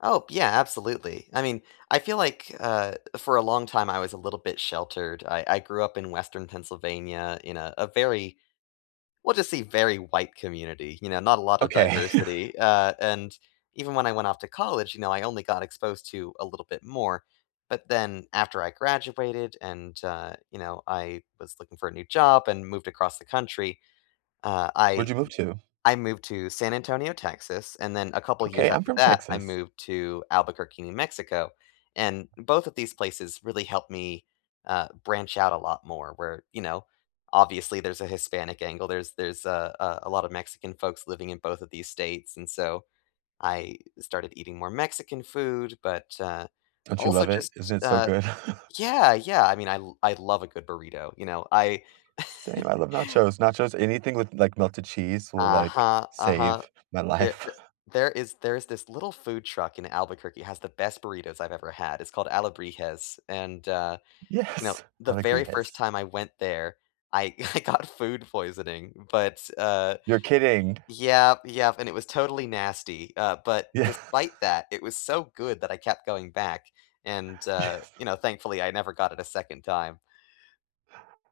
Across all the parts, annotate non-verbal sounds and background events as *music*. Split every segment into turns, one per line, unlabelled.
Oh, yeah, absolutely, I mean, I feel like, uh, for a long time, I was a little bit sheltered. I I grew up in Western Pennsylvania in a a very we'll just say, "Very white community," you know, not a lot of
Okay.
diversity,
*chuckles*
uh, and even when I went off to college, you know, I only got exposed to a little bit more, but then after I graduated, and, uh, you know, I was looking for a new job, and moved across the country, uh,
Where'd
I
you move to?
I moved to San Antonio, Texas, and then a couple years
Okay, I'm
after
from
that, I
Texas.
moved to Albuquerque, New Mexico. And both of these places really helped me, uh, branch out a lot more where, you know, obviously, there's a Hispanic angle, there's there's a a a lot of Mexican folks living in both of these states, and, so, I started eating more Mexican food, but, uh,
Don't you
also
love it?
just,
Isn't it so
uh
good? *chuckles*
Yeah yeah, I mean, I lo I love a good burrito, you know, I
Same, I
*laughs*
love nachos nachos anything with, like, melted cheese will, like,
Uh-huh, uh-huh,
save my
there
life. *chuckles*
there is there's this little food truck in Albuquerque, it has the best burritos I've ever had, it's called Alebrijes, and, uh, you know,
Yes,
the very 1st
Alegrijes.
time I went there, I I got food poisoning, but, uh
You're kidding.
yep yep, and it was totally nasty, uh, but
Yeah.
despite that, it was so good that I kept going back, and, uh,
Yes.
you know, thankfully, never got it a 2nd time.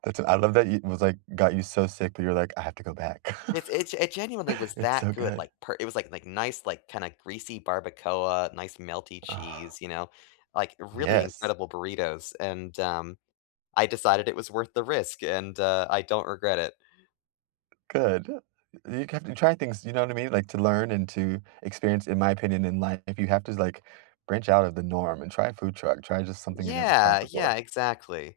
That's uh, I love that y was, like got you so sick but, you're like, "I have to go back.
It it it genuinely
*chuckles*
was
It's
that
so
good,
good."
like, per it was, like like nice, like, kinda greasy barbacoa, nice melty
Oh.
cheese, you know, like, really
Yes.
incredible burritos, and, um, I decided it was worth the risk, and, uh, I don't regret it.
Good, you can you try things, you know what I mean? Like, to learn, and to experience in my opinion in life, if you have to, like, branch out of the norm, and try a food truck, try just something you've never tried
Yeah yeah,
before.
exactly,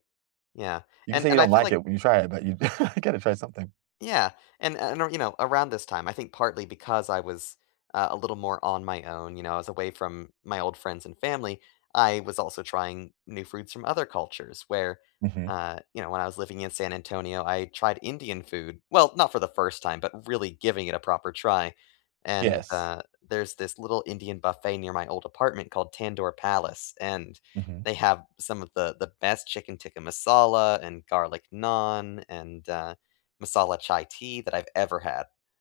yeah,
You can
and
say you
and I
don't
feel
like
like
it, when you try it, but you *chuckles* gotta try something.
Yeah, and and, you know, around this time, I think partly, because I was uh, a little more on my own, you know, I was away from my old friends, and family, I was also trying new foods from other cultures where,
Mhm.
uh, you know, when I was living in San Antonio, tried Indian food, well, not for the 1st time, but really giving it a proper try, and,
Yes.
uh, there's this little Indian buffet near my old apartment called Tandoor Palace, and
Mhm.
they have some of the the best chicken tikka masala and garlic naan, and, uh, masala chai tea that I've ever had.